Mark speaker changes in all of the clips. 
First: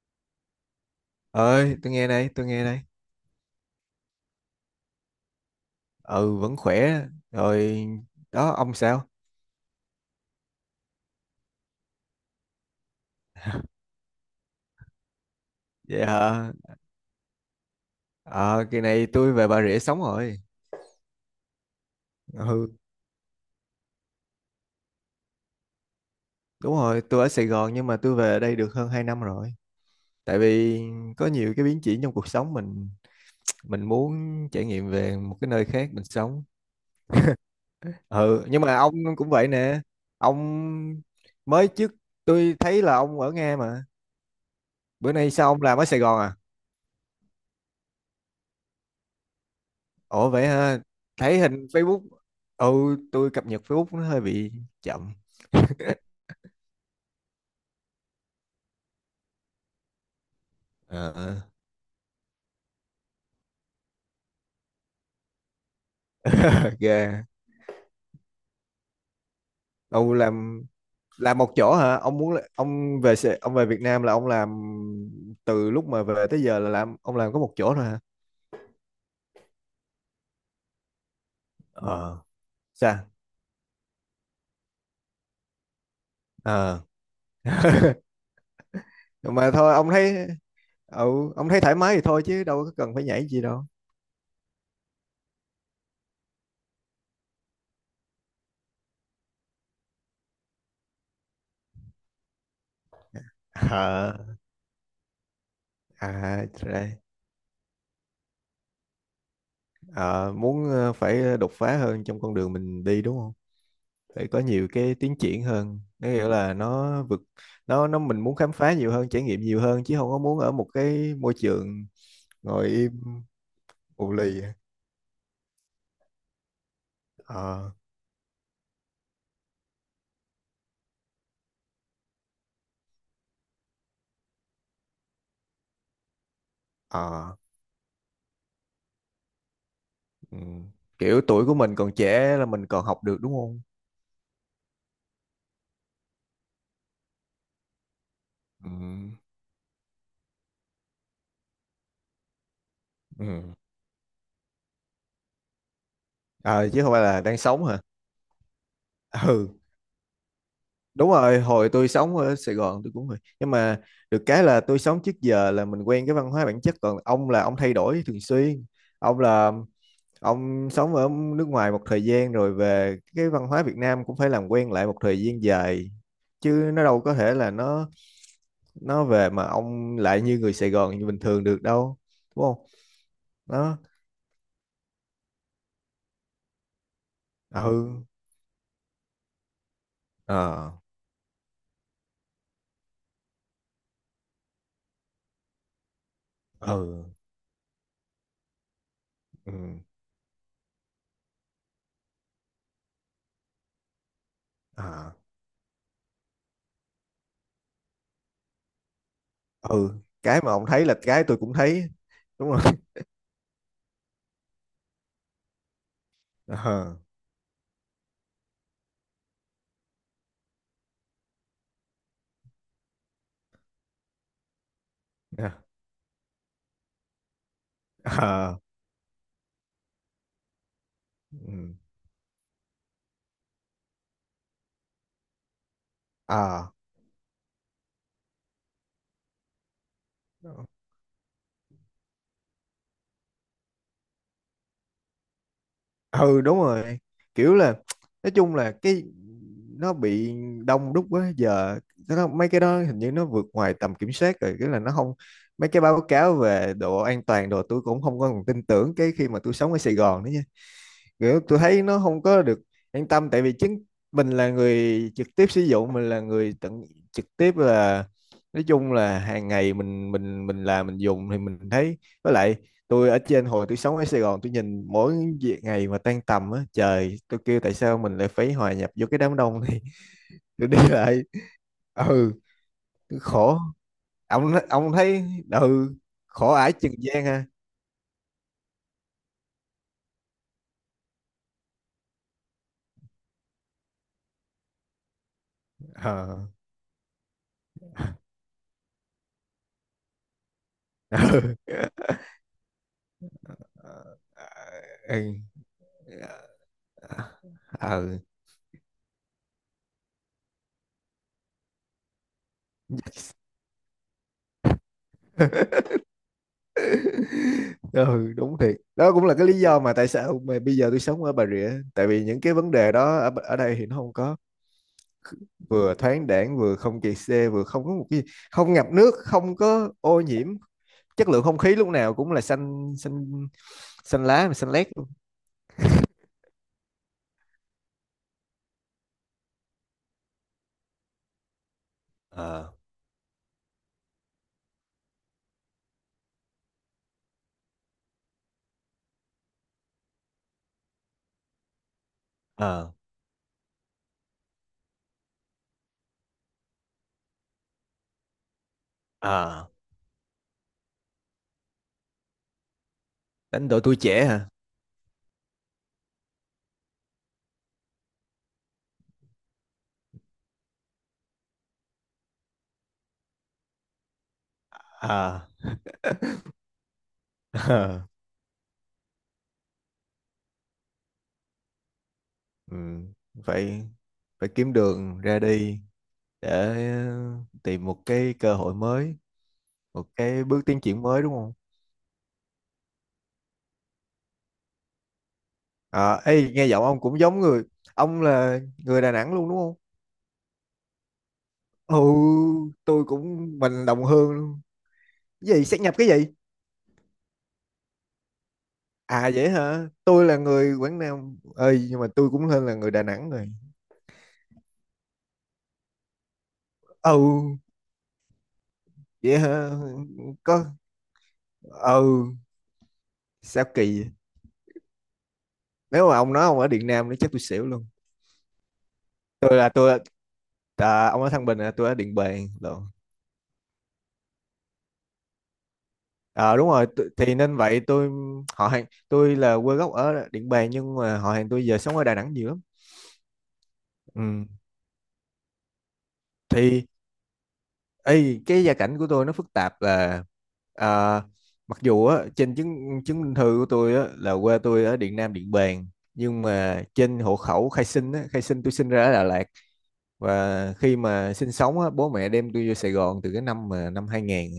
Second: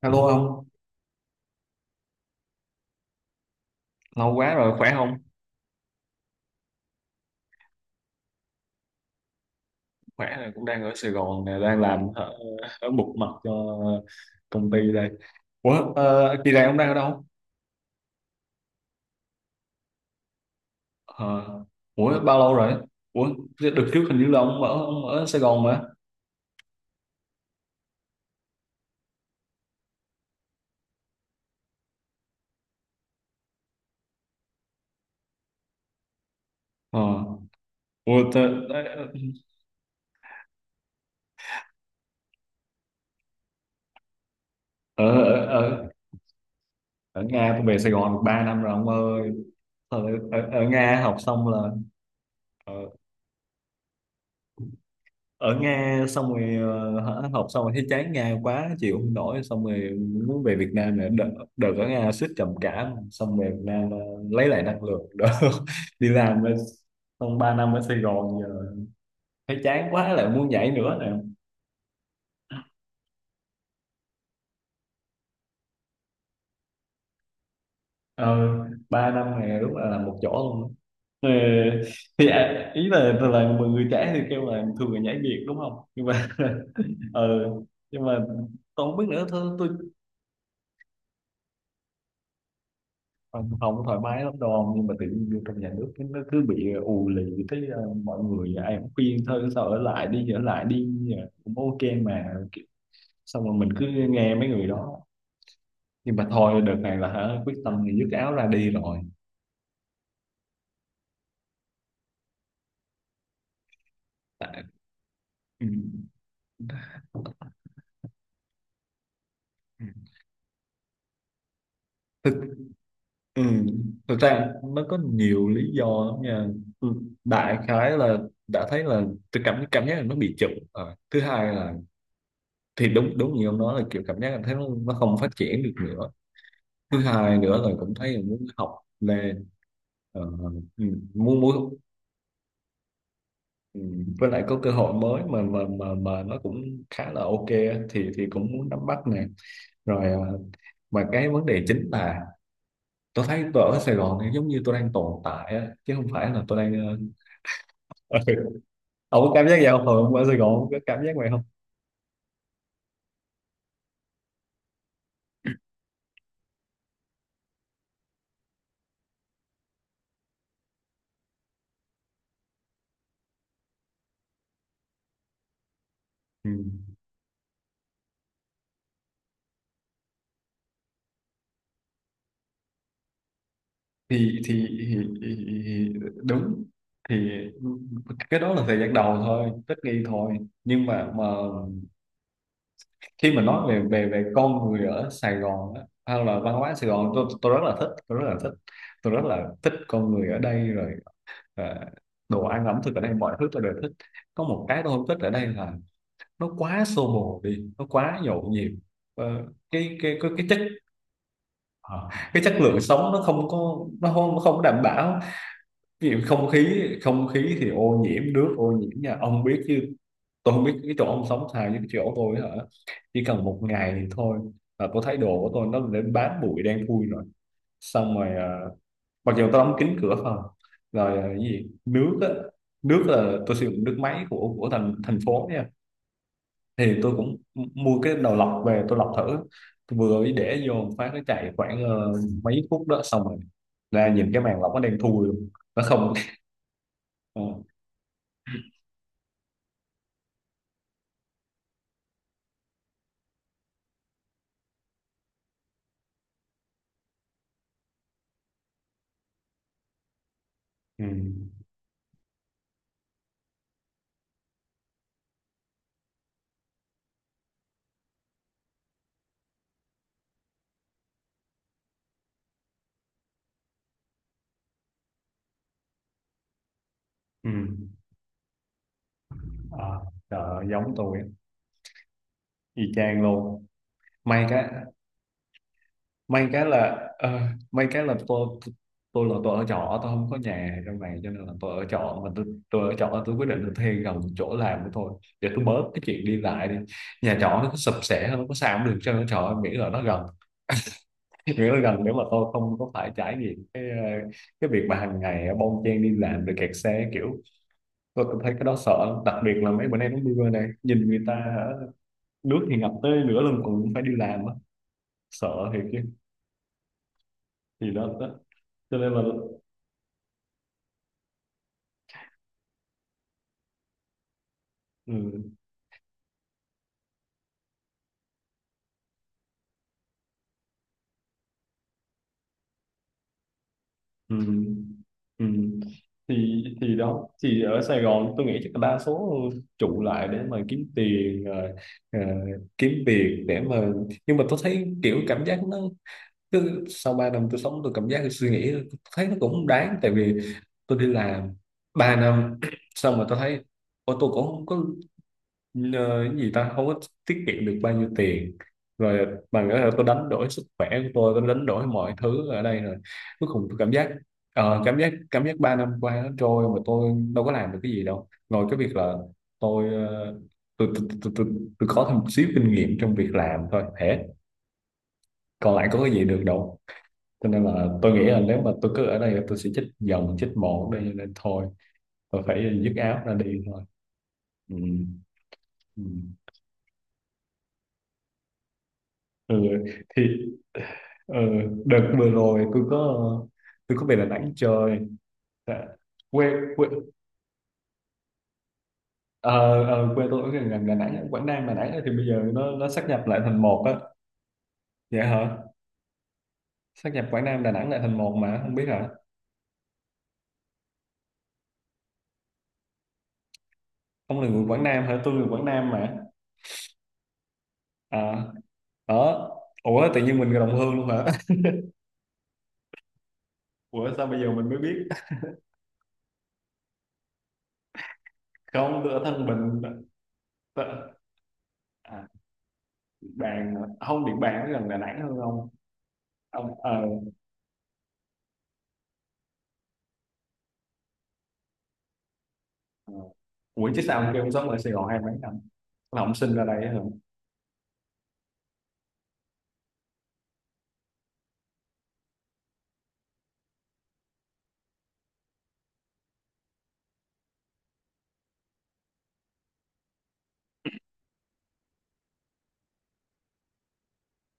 Speaker 1: Hello ông,
Speaker 2: Ơi, tôi nghe đây, tôi nghe đây.
Speaker 1: lâu quá rồi, khỏe không?
Speaker 2: Ừ, vẫn khỏe rồi. Đó ông sao?
Speaker 1: Khỏe rồi, cũng đang ở Sài Gòn nè, đang làm ở, một mặt cho công ty đây. Ủa,
Speaker 2: Vậy
Speaker 1: kỳ
Speaker 2: hả.
Speaker 1: này ông đang ở đâu?
Speaker 2: Ờ Kỳ này tôi về Bà Rịa sống rồi.
Speaker 1: Ờ, ủa, bao lâu
Speaker 2: Ừ,
Speaker 1: rồi? Ủa, đợt trước hình như là ông ở Sài Gòn mà.
Speaker 2: đúng rồi, tôi ở Sài Gòn nhưng mà tôi về đây được hơn 2 năm rồi. Tại vì có nhiều cái biến chuyển trong cuộc sống mình muốn trải nghiệm về một cái nơi khác mình sống.
Speaker 1: Ờ, ủa,
Speaker 2: Ừ, nhưng mà ông cũng vậy nè. Ông mới trước tôi thấy là ông ở Nga mà, bữa
Speaker 1: ở,
Speaker 2: nay
Speaker 1: ở,
Speaker 2: sao ông làm ở
Speaker 1: ở,
Speaker 2: Sài Gòn à?
Speaker 1: ở Nga tôi về Sài Gòn được 3 năm rồi ông ơi. Ờ,
Speaker 2: Ủa vậy
Speaker 1: Ở
Speaker 2: ha,
Speaker 1: Nga học
Speaker 2: thấy
Speaker 1: xong
Speaker 2: hình
Speaker 1: là
Speaker 2: Facebook,
Speaker 1: ờ,
Speaker 2: ừ, tôi cập nhật Facebook nó hơi bị chậm.
Speaker 1: ở Nga xong rồi hả, học xong rồi thấy chán Nga quá chịu không nổi xong rồi muốn về Việt Nam này đợt,
Speaker 2: Ờ,
Speaker 1: đợt ở Nga suýt trầm cảm xong về Việt Nam lấy lại năng lượng đó đi làm ở-
Speaker 2: ok.
Speaker 1: xong 3 năm ở Sài Gòn giờ thấy chán quá
Speaker 2: Ông
Speaker 1: lại muốn
Speaker 2: làm
Speaker 1: nhảy nữa nè.
Speaker 2: làm một chỗ hả? Ông muốn là- ông về Sài- ông về Việt Nam là ông làm, từ lúc mà về tới giờ là làm, ông làm có một chỗ thôi hả?
Speaker 1: ờ, 3 năm này lúc là làm một chỗ luôn. Ờ,
Speaker 2: Ờ,
Speaker 1: thì à, ý
Speaker 2: sao?
Speaker 1: là mọi người trẻ thì kêu là thường là nhảy việc đúng không nhưng mà
Speaker 2: Ờ.
Speaker 1: ờ nhưng mà tôi không biết nữa,
Speaker 2: Mà
Speaker 1: thôi tôi
Speaker 2: thôi, ông thấy, ừ, ông thấy thoải mái thì thôi chứ đâu có cần phải nhảy gì
Speaker 1: không,
Speaker 2: đâu.
Speaker 1: không thoải mái lắm đâu, nhưng mà tự nhiên vô trong nhà nước cái nó cứ bị ù lì, thấy mọi người ai cũng khuyên thôi sao ở lại đi ở lại đi, cũng ok mà. Xong rồi mình cứ
Speaker 2: Ờ,
Speaker 1: nghe mấy người đó,
Speaker 2: à,
Speaker 1: nhưng mà
Speaker 2: ra-
Speaker 1: thôi đợt này là hả, quyết tâm thì dứt áo ra đi rồi.
Speaker 2: ờ, muốn, ờ, phải đột phá hơn trong con đường mình đi đúng không? Phải có
Speaker 1: Tại-
Speaker 2: nhiều cái tiến triển
Speaker 1: ừ.
Speaker 2: hơn, nó nghĩa là nó vực, nó mình muốn khám phá nhiều hơn, trải nghiệm nhiều hơn, chứ không có muốn ở một cái môi trường
Speaker 1: thực
Speaker 2: ngồi im,
Speaker 1: ừ.
Speaker 2: ù
Speaker 1: Thực
Speaker 2: lì.
Speaker 1: ra nó có nhiều lý do lắm nha. Ừ, đại
Speaker 2: Ờ,
Speaker 1: khái là đã thấy là tôi cảm cảm giác là nó bị chậm. Ờ, thứ hai là thì đúng đúng như ông nói là kiểu cảm giác là thấy nó không phát triển được nữa. Thứ
Speaker 2: ờ,
Speaker 1: hai nữa là cũng thấy là muốn học lên. Ờ,
Speaker 2: ừ.
Speaker 1: ừ,
Speaker 2: Kiểu
Speaker 1: muốn
Speaker 2: tuổi của mình
Speaker 1: muốn,
Speaker 2: còn trẻ là mình còn học được đúng không.
Speaker 1: ừ, với lại có cơ hội mới mà nó cũng khá là ok á, thì cũng muốn
Speaker 2: Ừ.
Speaker 1: nắm bắt nè. Rồi mà cái vấn đề chính là tôi
Speaker 2: Ừ.
Speaker 1: thấy tôi ở Sài Gòn thì giống như tôi đang tồn tại á, chứ không phải là tôi
Speaker 2: Ờ, chứ không
Speaker 1: đang
Speaker 2: phải là đang sống hả.
Speaker 1: ờ, ông có cảm
Speaker 2: Ừ,
Speaker 1: giác vậy không? Hồi ông ở Sài Gòn ông có cảm
Speaker 2: đúng
Speaker 1: giác vậy
Speaker 2: rồi,
Speaker 1: không?
Speaker 2: hồi tôi sống ở Sài Gòn tôi cũng vậy, nhưng mà được cái là tôi sống trước giờ là mình quen cái văn hóa bản chất, còn ông là ông thay đổi thường xuyên. Ông là, ông sống ở nước ngoài một thời gian rồi về, cái văn hóa Việt Nam cũng phải làm quen lại một thời gian dài,
Speaker 1: Ừ.
Speaker 2: chứ nó đâu có thể là nó về mà ông lại như người Sài Gòn như bình thường được đâu, đúng không. Nó,
Speaker 1: thì, thì, thì, thì đúng, thì
Speaker 2: ừ,
Speaker 1: cái đó là thời gian đầu thôi, tất nghi thôi.
Speaker 2: ờ,
Speaker 1: Nhưng mà khi mà nói về về về con người ở Sài Gòn á, hay là văn hóa Sài
Speaker 2: ừ,
Speaker 1: Gòn, tôi rất là thích, tôi rất là
Speaker 2: ừ,
Speaker 1: thích con người ở đây rồi. Ờ, đồ ăn ẩm thực ở đây mọi thứ tôi đều thích. Có một cái tôi không
Speaker 2: ờ,
Speaker 1: thích ở đây là nó quá xô bồ đi, nó quá nhộn nhịp. Ờ,
Speaker 2: ừ.
Speaker 1: cái cái cái
Speaker 2: Cái
Speaker 1: cái
Speaker 2: mà
Speaker 1: chất,
Speaker 2: ông thấy là cái tôi cũng thấy.
Speaker 1: ờ, cái
Speaker 2: Đúng
Speaker 1: chất
Speaker 2: rồi.
Speaker 1: lượng sống nó không có, nó không đảm bảo. Ví dụ không khí,
Speaker 2: Ờ,
Speaker 1: thì ô nhiễm, nước ô nhiễm nha, ông biết chứ. Tôi không biết cái chỗ ông sống sao, với cái chỗ tôi hả, chỉ cần một ngày thì thôi là tôi thấy đồ
Speaker 2: ờ,
Speaker 1: của tôi nó đến bám bụi đen thui rồi. Xong rồi
Speaker 2: ờ,
Speaker 1: à, mặc dù tôi đóng kín cửa phòng rồi. À, cái gì
Speaker 2: ừ,
Speaker 1: nước á, nước là tôi sử dụng nước máy của thành thành phố nha. Thì tôi cũng mua cái đầu lọc về tôi lọc thử, tôi vừa mới
Speaker 2: ờ,
Speaker 1: để vô một phát nó chạy khoảng mấy phút đó, xong rồi ra nhìn cái màn lọc nó đen thui luôn, nó không.
Speaker 2: ừ, đúng rồi. Kiểu
Speaker 1: Ừ.
Speaker 2: là, nói chung là cái nó bị đông đúc quá, giờ nó mấy cái đó hình như nó vượt ngoài tầm kiểm soát rồi, cái là nó không, mấy cái báo cáo về độ an toàn đồ tôi cũng không có còn tin tưởng cái khi mà tôi sống ở Sài Gòn nữa.
Speaker 1: Ừ.
Speaker 2: Kiểu tôi thấy nó không có được an tâm, tại vì chính mình là người trực tiếp sử dụng, mình là người tận trực tiếp là, nói chung là hàng ngày mình làm mình dùng thì mình thấy. Với lại, tôi ở trên hồi tôi sống ở Sài Gòn, tôi nhìn mỗi việc ngày mà tan tầm á, trời tôi
Speaker 1: Ừ.
Speaker 2: kêu tại sao mình lại phải hòa nhập vô cái đám đông này.
Speaker 1: À, trời ơi,
Speaker 2: Tôi đi
Speaker 1: giống tôi
Speaker 2: lại,
Speaker 1: á.
Speaker 2: ừ,
Speaker 1: Y chang
Speaker 2: khổ.
Speaker 1: luôn. may
Speaker 2: ông
Speaker 1: cái
Speaker 2: ông thấy, ừ,
Speaker 1: May
Speaker 2: khổ
Speaker 1: cái
Speaker 2: ải chừng
Speaker 1: là
Speaker 2: gian ha.
Speaker 1: may cái là tôi tôi là tôi ở trọ, tôi không có nhà trong này, cho nên là tôi ở trọ mà tôi ở trọ tôi quyết định là thuê gần chỗ làm của tôi để tôi bớt cái chuyện đi
Speaker 2: Ờ.
Speaker 1: lại đi. Nhà trọ nó sập sệ nó có sao cũng được, cho nó trọ miễn là nó gần, miễn là
Speaker 2: Ừ.
Speaker 1: gần để mà tôi không có phải trải nghiệm cái
Speaker 2: Ờ, ờ,
Speaker 1: cái việc mà hàng ngày bon chen đi làm
Speaker 2: ờ,
Speaker 1: rồi kẹt xe kiểu.
Speaker 2: ừ.
Speaker 1: Tôi thấy cái đó sợ lắm. Đặc biệt là mấy bữa nay nó mưa này, nhìn người ta nước thì ngập tới nửa lưng còn phải đi làm á, sợ thiệt chứ. Thì đó, đó,
Speaker 2: Ừ, đúng thiệt
Speaker 1: cho
Speaker 2: đó
Speaker 1: nên là
Speaker 2: cũng là cái lý do mà tại sao mà bây giờ tôi sống ở Bà Rịa, tại vì những cái vấn đề đó ở, ở đây thì nó không có.
Speaker 1: ừ,
Speaker 2: Vừa thoáng đãng, vừa không kẹt xe, vừa không có một cái, không ngập nước, không có ô nhiễm, chất lượng không khí lúc nào cũng là xanh xanh, xanh
Speaker 1: ừ,
Speaker 2: lá mà xanh lét luôn.
Speaker 1: ừ. Thì đó, thì ở Sài Gòn tôi nghĩ chắc là đa số trụ lại để mà kiếm tiền, ờ,
Speaker 2: Ờ,
Speaker 1: kiếm việc để mà, nhưng mà tôi thấy kiểu cảm giác nó cứ sau 3 năm tôi sống, tôi cảm giác, tôi suy nghĩ tôi thấy nó cũng không đáng, tại vì tôi đi làm 3 năm
Speaker 2: ờ,
Speaker 1: xong rồi tôi thấy ô tôi cũng không có, nhờ cái gì ta, không có tiết kiệm được bao nhiêu tiền rồi,
Speaker 2: ờ,
Speaker 1: bằng cái là tôi đánh đổi sức khỏe của tôi đánh đổi mọi thứ ở đây rồi, cuối cùng
Speaker 2: đánh
Speaker 1: tôi
Speaker 2: đổi
Speaker 1: cảm
Speaker 2: tuổi
Speaker 1: giác
Speaker 2: trẻ hả.
Speaker 1: cảm giác 3 năm qua nó trôi mà tôi đâu có làm được cái gì đâu, ngoài cái việc là tôi tôi tôi, tôi, tôi, tôi có thêm một xíu kinh nghiệm trong việc làm thôi thế,
Speaker 2: Ờ,
Speaker 1: còn lại có cái gì được đâu. Cho nên là
Speaker 2: ờ.
Speaker 1: tôi nghĩ là nếu mà tôi cứ ở đây là tôi sẽ chết dần chết mòn ở đây, cho nên thôi tôi
Speaker 2: Ừ.
Speaker 1: phải dứt áo ra đi thôi.
Speaker 2: Phải, phải kiếm
Speaker 1: Ừ.
Speaker 2: đường ra đi
Speaker 1: Ừ.
Speaker 2: để tìm một cái cơ hội mới,
Speaker 1: Ừ,
Speaker 2: một
Speaker 1: thì
Speaker 2: cái bước tiến triển mới, đúng
Speaker 1: ừ,
Speaker 2: không.
Speaker 1: đợt vừa rồi tôi có, tôi có về Đà Nẵng chơi. Dạ.
Speaker 2: À, ê,
Speaker 1: quê
Speaker 2: nghe giọng
Speaker 1: Quê,
Speaker 2: ông cũng giống người, ông là người Đà Nẵng luôn đúng không.
Speaker 1: ờ, quê tôi ở gần gần Đà Nẵng, Quảng Nam Đà Nẵng
Speaker 2: Ừ,
Speaker 1: á, thì bây giờ nó
Speaker 2: tôi
Speaker 1: sáp nhập lại
Speaker 2: cũng
Speaker 1: thành một
Speaker 2: mình
Speaker 1: á.
Speaker 2: đồng hương luôn.
Speaker 1: Dạ hả,
Speaker 2: Cái gì sát nhập cái gì?
Speaker 1: sáp nhập Quảng Nam Đà Nẵng lại thành một mà không biết hả.
Speaker 2: À vậy hả, tôi là người Quảng Nam ơi, nhưng mà tôi cũng hơn là người Đà Nẵng rồi.
Speaker 1: Ông là người Quảng Nam hả, tôi người Quảng Nam mà.
Speaker 2: Ừ,
Speaker 1: À,
Speaker 2: vậy
Speaker 1: đó.
Speaker 2: hả.
Speaker 1: Ủa tự nhiên mình người
Speaker 2: Có,
Speaker 1: đồng hương luôn hả?
Speaker 2: ừ, sao kỳ vậy?
Speaker 1: Ủa sao bây giờ mình mới biết?
Speaker 2: Nếu mà ông nói ông ở Điện Nam nữa chắc tôi xỉu luôn.
Speaker 1: Không tôi ở Thân
Speaker 2: Tôi là
Speaker 1: Bình.
Speaker 2: tôi,
Speaker 1: Tớ-
Speaker 2: à, ông ở Thăng Bình là tôi ở Điện
Speaker 1: À,
Speaker 2: Bàn lộn.
Speaker 1: Điện Bàn hả? Không Điện Bàn nó gần Đà Nẵng hơn không?
Speaker 2: Ờ, đúng
Speaker 1: Ông
Speaker 2: rồi, tu- thì nên vậy tôi, họ hàng tôi là quê gốc ở Điện Bàn, nhưng mà họ hàng tôi giờ sống ở Đà Nẵng nhiều lắm.
Speaker 1: Ờ. Ủa chứ sao ông kêu
Speaker 2: Ừ.
Speaker 1: ông sống ở Sài Gòn hai mấy năm, là ông sinh ra đây
Speaker 2: Thì
Speaker 1: á hả?
Speaker 2: ấy, cái gia cảnh của tôi nó phức tạp là, à, mặc dù á, trên chứng chứng minh thư của tôi á, là quê tôi ở Điện Nam Điện Bàn, nhưng mà trên hộ khẩu khai sinh á, khai sinh tôi sinh ra ở Đà Lạt, và khi mà sinh sống á, bố mẹ đem tôi vô Sài Gòn từ cái năm mà năm 2000.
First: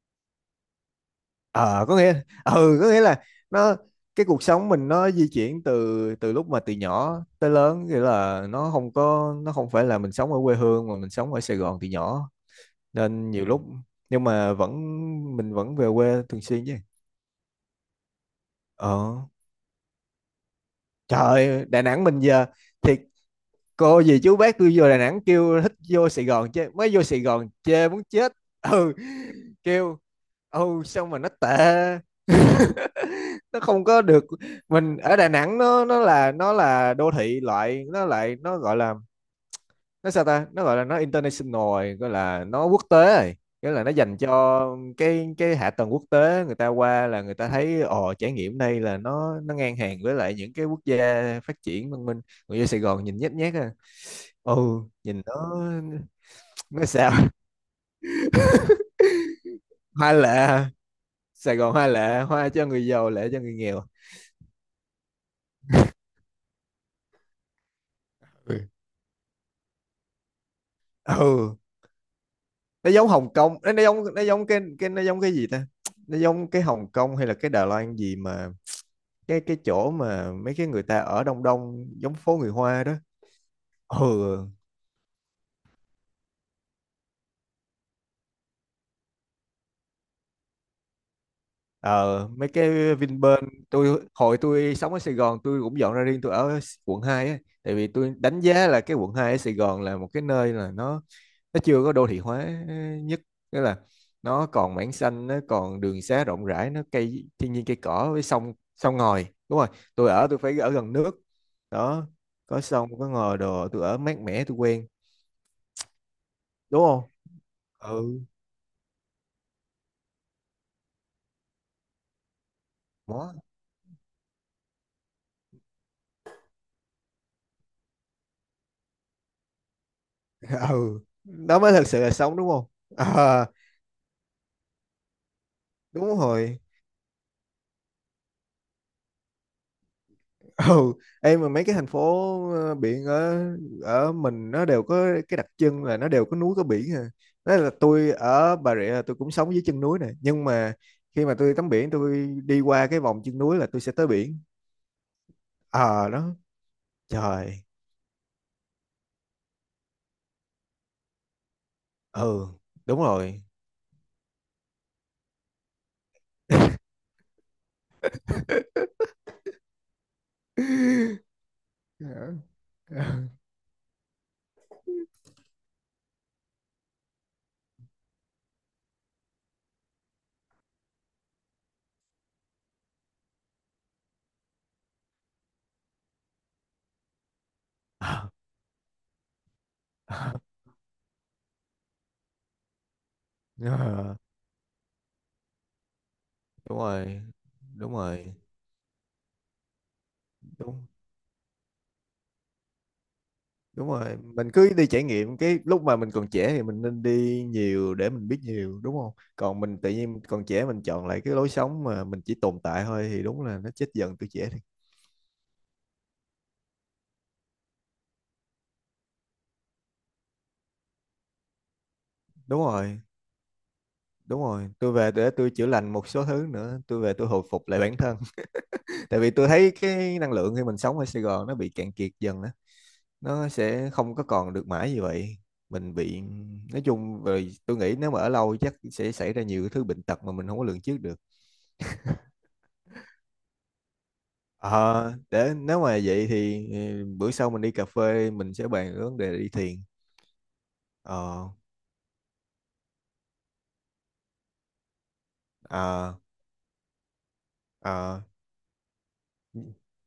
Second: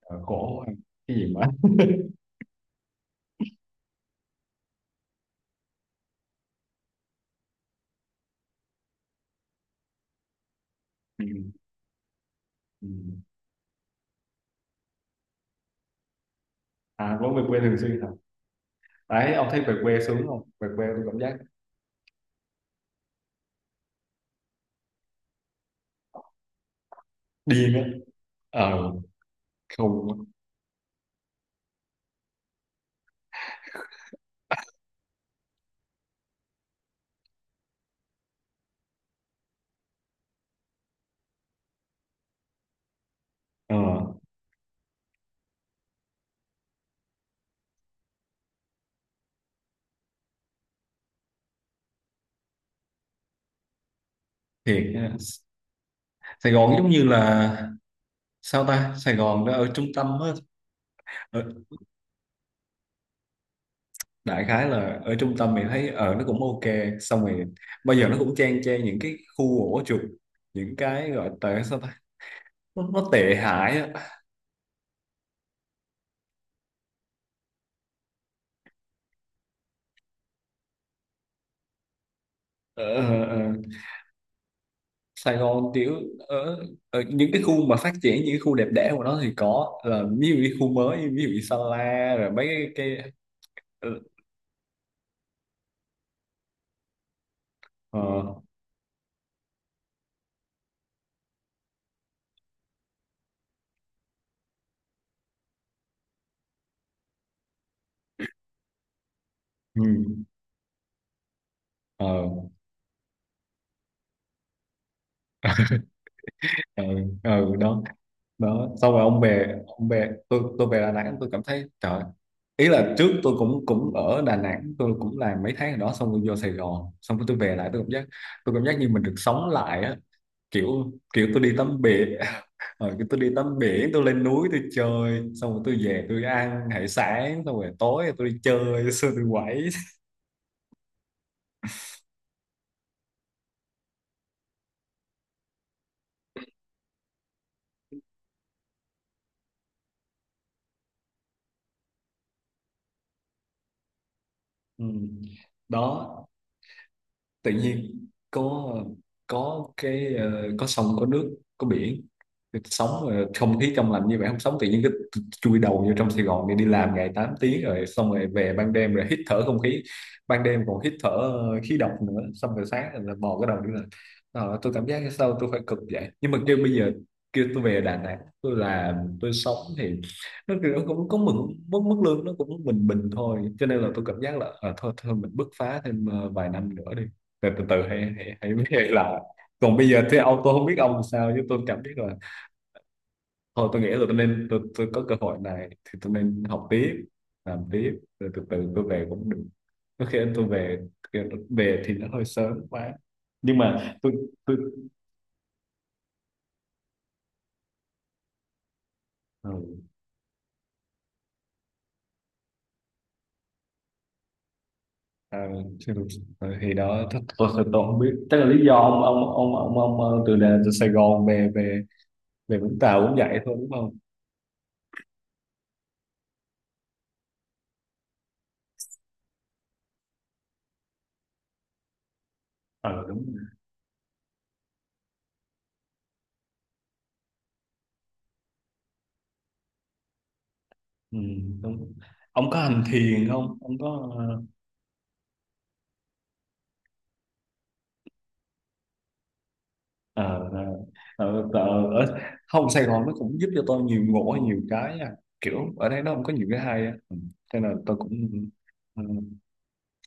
Speaker 1: Ờ, khổ, cái gì mà
Speaker 2: Ờ, có nghĩa, ừ, có nghĩa là nó, cái cuộc sống mình nó di chuyển từ, từ lúc mà từ nhỏ tới lớn, nghĩa là nó không có, nó không phải là mình sống ở quê hương mà mình
Speaker 1: ừ.
Speaker 2: sống ở Sài Gòn từ nhỏ
Speaker 1: Ừ.
Speaker 2: nên, ừ, nhiều lúc, nhưng mà vẫn, mình vẫn về quê thường xuyên chứ.
Speaker 1: À có về quê thường xuyên hả.
Speaker 2: Ờ,
Speaker 1: Đấy ông thấy về quê sướng không, về quê tôi cảm giác
Speaker 2: trời, Đà Nẵng mình giờ, thiệt, cô gì chú bác tôi vô Đà Nẵng kêu thích, vô Sài Gòn chơi, mới vô Sài Gòn
Speaker 1: điên á.
Speaker 2: chơi muốn chết.
Speaker 1: Ờ,
Speaker 2: Ừ, kêu,
Speaker 1: không,
Speaker 2: ừ sao mà nó tệ. Nó không có được. Mình ở Đà Nẵng nó, nó là đô thị loại, nó lại nó gọi là, nó sao ta, nó gọi là nó international rồi, gọi là nó quốc tế rồi, nghĩa
Speaker 1: ờ,
Speaker 2: là nó dành cho cái hạ tầng quốc tế, người ta qua là người ta thấy ồ trải nghiệm đây, là nó ngang hàng với lại những cái quốc gia phát triển văn minh. Người vô Sài Gòn nhìn nhếch nhác à. Ừ.
Speaker 1: thiệt nha.
Speaker 2: Nhìn nó
Speaker 1: Sài Gòn
Speaker 2: nó
Speaker 1: giống như
Speaker 2: sao.
Speaker 1: là sao ta, Sài Gòn nó ở trung tâm
Speaker 2: Hoa
Speaker 1: á,
Speaker 2: lệ.
Speaker 1: ở,
Speaker 2: Sài Gòn hoa lệ, hoa cho người giàu, lệ cho người nghèo.
Speaker 1: đại khái là ở trung tâm mình thấy ở nó cũng ok, xong rồi bây giờ nó cũng
Speaker 2: Ừ.
Speaker 1: chang chang những cái khu ổ chuột, những cái gọi
Speaker 2: Ừ.
Speaker 1: tệ sao ta,
Speaker 2: Nó
Speaker 1: nó
Speaker 2: giống Hồng
Speaker 1: tệ
Speaker 2: Kông, nó,
Speaker 1: hại
Speaker 2: nó
Speaker 1: á.
Speaker 2: giống nó giống cái, nó giống cái gì ta, nó giống cái Hồng Kông hay là cái Đài Loan gì mà, cái chỗ mà mấy cái người ta ở Đông Đông giống phố người
Speaker 1: Ờ,
Speaker 2: Hoa đó.
Speaker 1: ờ, ờ.
Speaker 2: Ừ.
Speaker 1: Sài Gòn kiểu ở, ở những cái khu mà phát triển, những cái khu đẹp đẽ của nó thì có, là ví dụ như khu mới, ví dụ như Sa la
Speaker 2: Ờ,
Speaker 1: rồi mấy
Speaker 2: mấy cái
Speaker 1: cái
Speaker 2: Vinpearl,
Speaker 1: ờ,
Speaker 2: tôi hồi tôi sống ở Sài Gòn tôi cũng dọn ra riêng, tôi ở quận 2 á. Tại vì
Speaker 1: ờ,
Speaker 2: tôi đánh giá là cái quận 2 ở Sài Gòn là một cái nơi là nó chưa có đô thị hóa nhất, nghĩa là nó còn mảng xanh, nó còn đường xá rộng rãi, nó cây thiên nhiên cây cỏ với sông sông ngòi, đúng rồi.
Speaker 1: ừ,
Speaker 2: Tôi ở tôi phải ở gần nước
Speaker 1: ờ,
Speaker 2: đó, có sông có ngòi đồ tôi ở mát mẻ tôi quen, đúng
Speaker 1: ờ,
Speaker 2: không.
Speaker 1: ờ, đó.
Speaker 2: Ừ,
Speaker 1: Đó xong rồi ông về, ông về tôi về Đà Nẵng tôi cảm thấy trời, ý là trước
Speaker 2: đó.
Speaker 1: tôi cũng cũng ở Đà Nẵng tôi cũng làm mấy tháng ở đó, xong rồi vô Sài Gòn, xong rồi tôi về lại tôi cảm giác, tôi cảm giác như mình được sống lại á, kiểu
Speaker 2: Ừ,
Speaker 1: kiểu tôi đi
Speaker 2: đó mới
Speaker 1: tắm
Speaker 2: thật sự
Speaker 1: bể
Speaker 2: là sống đúng không.
Speaker 1: kiểu tôi đi
Speaker 2: À,
Speaker 1: tắm biển, tôi lên núi tôi chơi, xong rồi tôi về
Speaker 2: đúng
Speaker 1: tôi
Speaker 2: rồi.
Speaker 1: ăn hải sản, xong rồi tối tôi đi chơi xong rồi tôi quẩy.
Speaker 2: Ừ. Em mà mấy cái thành phố, ờ, biển ở, ở mình nó đều có cái đặc trưng là nó đều có núi có biển à. Đó là tôi ở Bà Rịa là tôi cũng sống dưới chân núi này, nhưng mà khi mà tôi tắm biển tôi đi qua cái vòng chân núi là tôi sẽ tới biển.
Speaker 1: Ừ.
Speaker 2: Ờ
Speaker 1: Đó
Speaker 2: đó,
Speaker 1: tự
Speaker 2: trời.
Speaker 1: nhiên có cái có sông có nước, có biển
Speaker 2: Ừ,
Speaker 1: sống,
Speaker 2: đúng rồi.
Speaker 1: không khí trong lành như vậy không sống, tự nhiên cứ chui đầu vô trong Sài Gòn đi đi làm ngày 8 tiếng rồi, xong rồi về ban đêm rồi hít thở không khí, ban đêm còn hít thở khí độc nữa,
Speaker 2: Ờ,
Speaker 1: xong rồi sáng rồi là mò cái đầu đi làm. Ờ, tôi cảm giác sao tôi phải cực vậy, nhưng mà kêu bây giờ kêu tôi về Đà Nẵng tôi làm, tôi sống thì nó kiểu nó cũng có mừng mức mức lương nó cũng bình bình thôi, cho nên là tôi cảm giác là à, thôi thôi mình bứt phá thêm vài năm nữa đi, từ từ, từ
Speaker 2: ờ,
Speaker 1: hãy hãy hãy biết là, còn bây giờ thế ông tôi không biết ông sao chứ, tôi cảm biết là thôi tôi nghĩ là tôi
Speaker 2: ờ,
Speaker 1: nên tôi có cơ hội này thì tôi nên học
Speaker 2: đúng
Speaker 1: tiếp,
Speaker 2: rồi,
Speaker 1: làm
Speaker 2: đúng
Speaker 1: tiếp rồi
Speaker 2: rồi,
Speaker 1: từ từ tôi về cũng được, có khi tôi về,
Speaker 2: đúng,
Speaker 1: về thì nó hơi sớm quá nhưng
Speaker 2: đúng
Speaker 1: mà tôi
Speaker 2: rồi, mình
Speaker 1: tôi
Speaker 2: cứ đi trải nghiệm cái lúc mà mình còn trẻ thì mình nên đi nhiều để mình biết nhiều, đúng không.
Speaker 1: ừ,
Speaker 2: Còn mình tự nhiên còn trẻ mình chọn lại cái lối sống mà mình chỉ tồn tại thôi thì đúng là nó chết dần tuổi trẻ thì,
Speaker 1: à, chưa được. Ừ, thì đó tôi không biết chắc là lý do ông ông, ờ, từ Sài Gòn về về về
Speaker 2: đúng
Speaker 1: Vũng
Speaker 2: rồi.
Speaker 1: Tàu cũng vậy thôi đúng không.
Speaker 2: Đúng rồi, tôi về để tôi chữa lành một số thứ nữa, tôi về tôi hồi phục lại bản thân. Tại vì tôi thấy cái năng lượng khi mình sống ở Sài Gòn nó bị cạn kiệt dần á,
Speaker 1: Ờ đúng rồi.
Speaker 2: nó sẽ không có còn được mãi như vậy, mình bị, nói chung rồi tôi nghĩ nếu mà ở lâu chắc sẽ xảy ra nhiều cái thứ bệnh tật mà mình không có lường trước
Speaker 1: Ừ,
Speaker 2: được.
Speaker 1: đúng. Ông có hành thiền không, ông có
Speaker 2: Ờ, để nếu mà vậy thì, ừ, bữa sau mình đi cà phê mình sẽ bàn cái vấn đề đi thiền.
Speaker 1: ờ, ờ,
Speaker 2: Ờ,
Speaker 1: ờ, ở, không Sài Gòn nó cũng giúp cho tôi nhiều ngộ hay nhiều cái nha. Kiểu ở đây
Speaker 2: ờ,
Speaker 1: nó không có nhiều cái hay á. Ừ, thế là tôi cũng
Speaker 2: ờ,
Speaker 1: ừ,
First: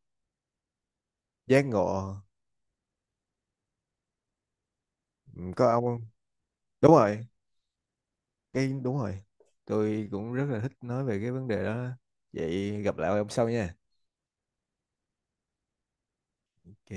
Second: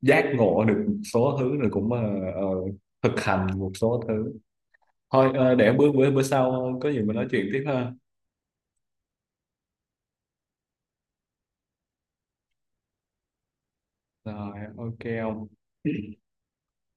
Speaker 1: giác ngộ được một số thứ
Speaker 2: giác
Speaker 1: rồi cũng
Speaker 2: ngộ.
Speaker 1: ờ, thực hành một số thứ. Thôi
Speaker 2: Ừ, có
Speaker 1: để
Speaker 2: ông
Speaker 1: bữa
Speaker 2: không?
Speaker 1: bữa bữa sau có
Speaker 2: Đúng
Speaker 1: gì mình
Speaker 2: rồi,
Speaker 1: nói chuyện tiếp ha.
Speaker 2: cái đúng rồi. Tôi cũng rất là thích nói về cái vấn đề đó. Vậy gặp lại ông sau nha.
Speaker 1: Rồi ok. Không.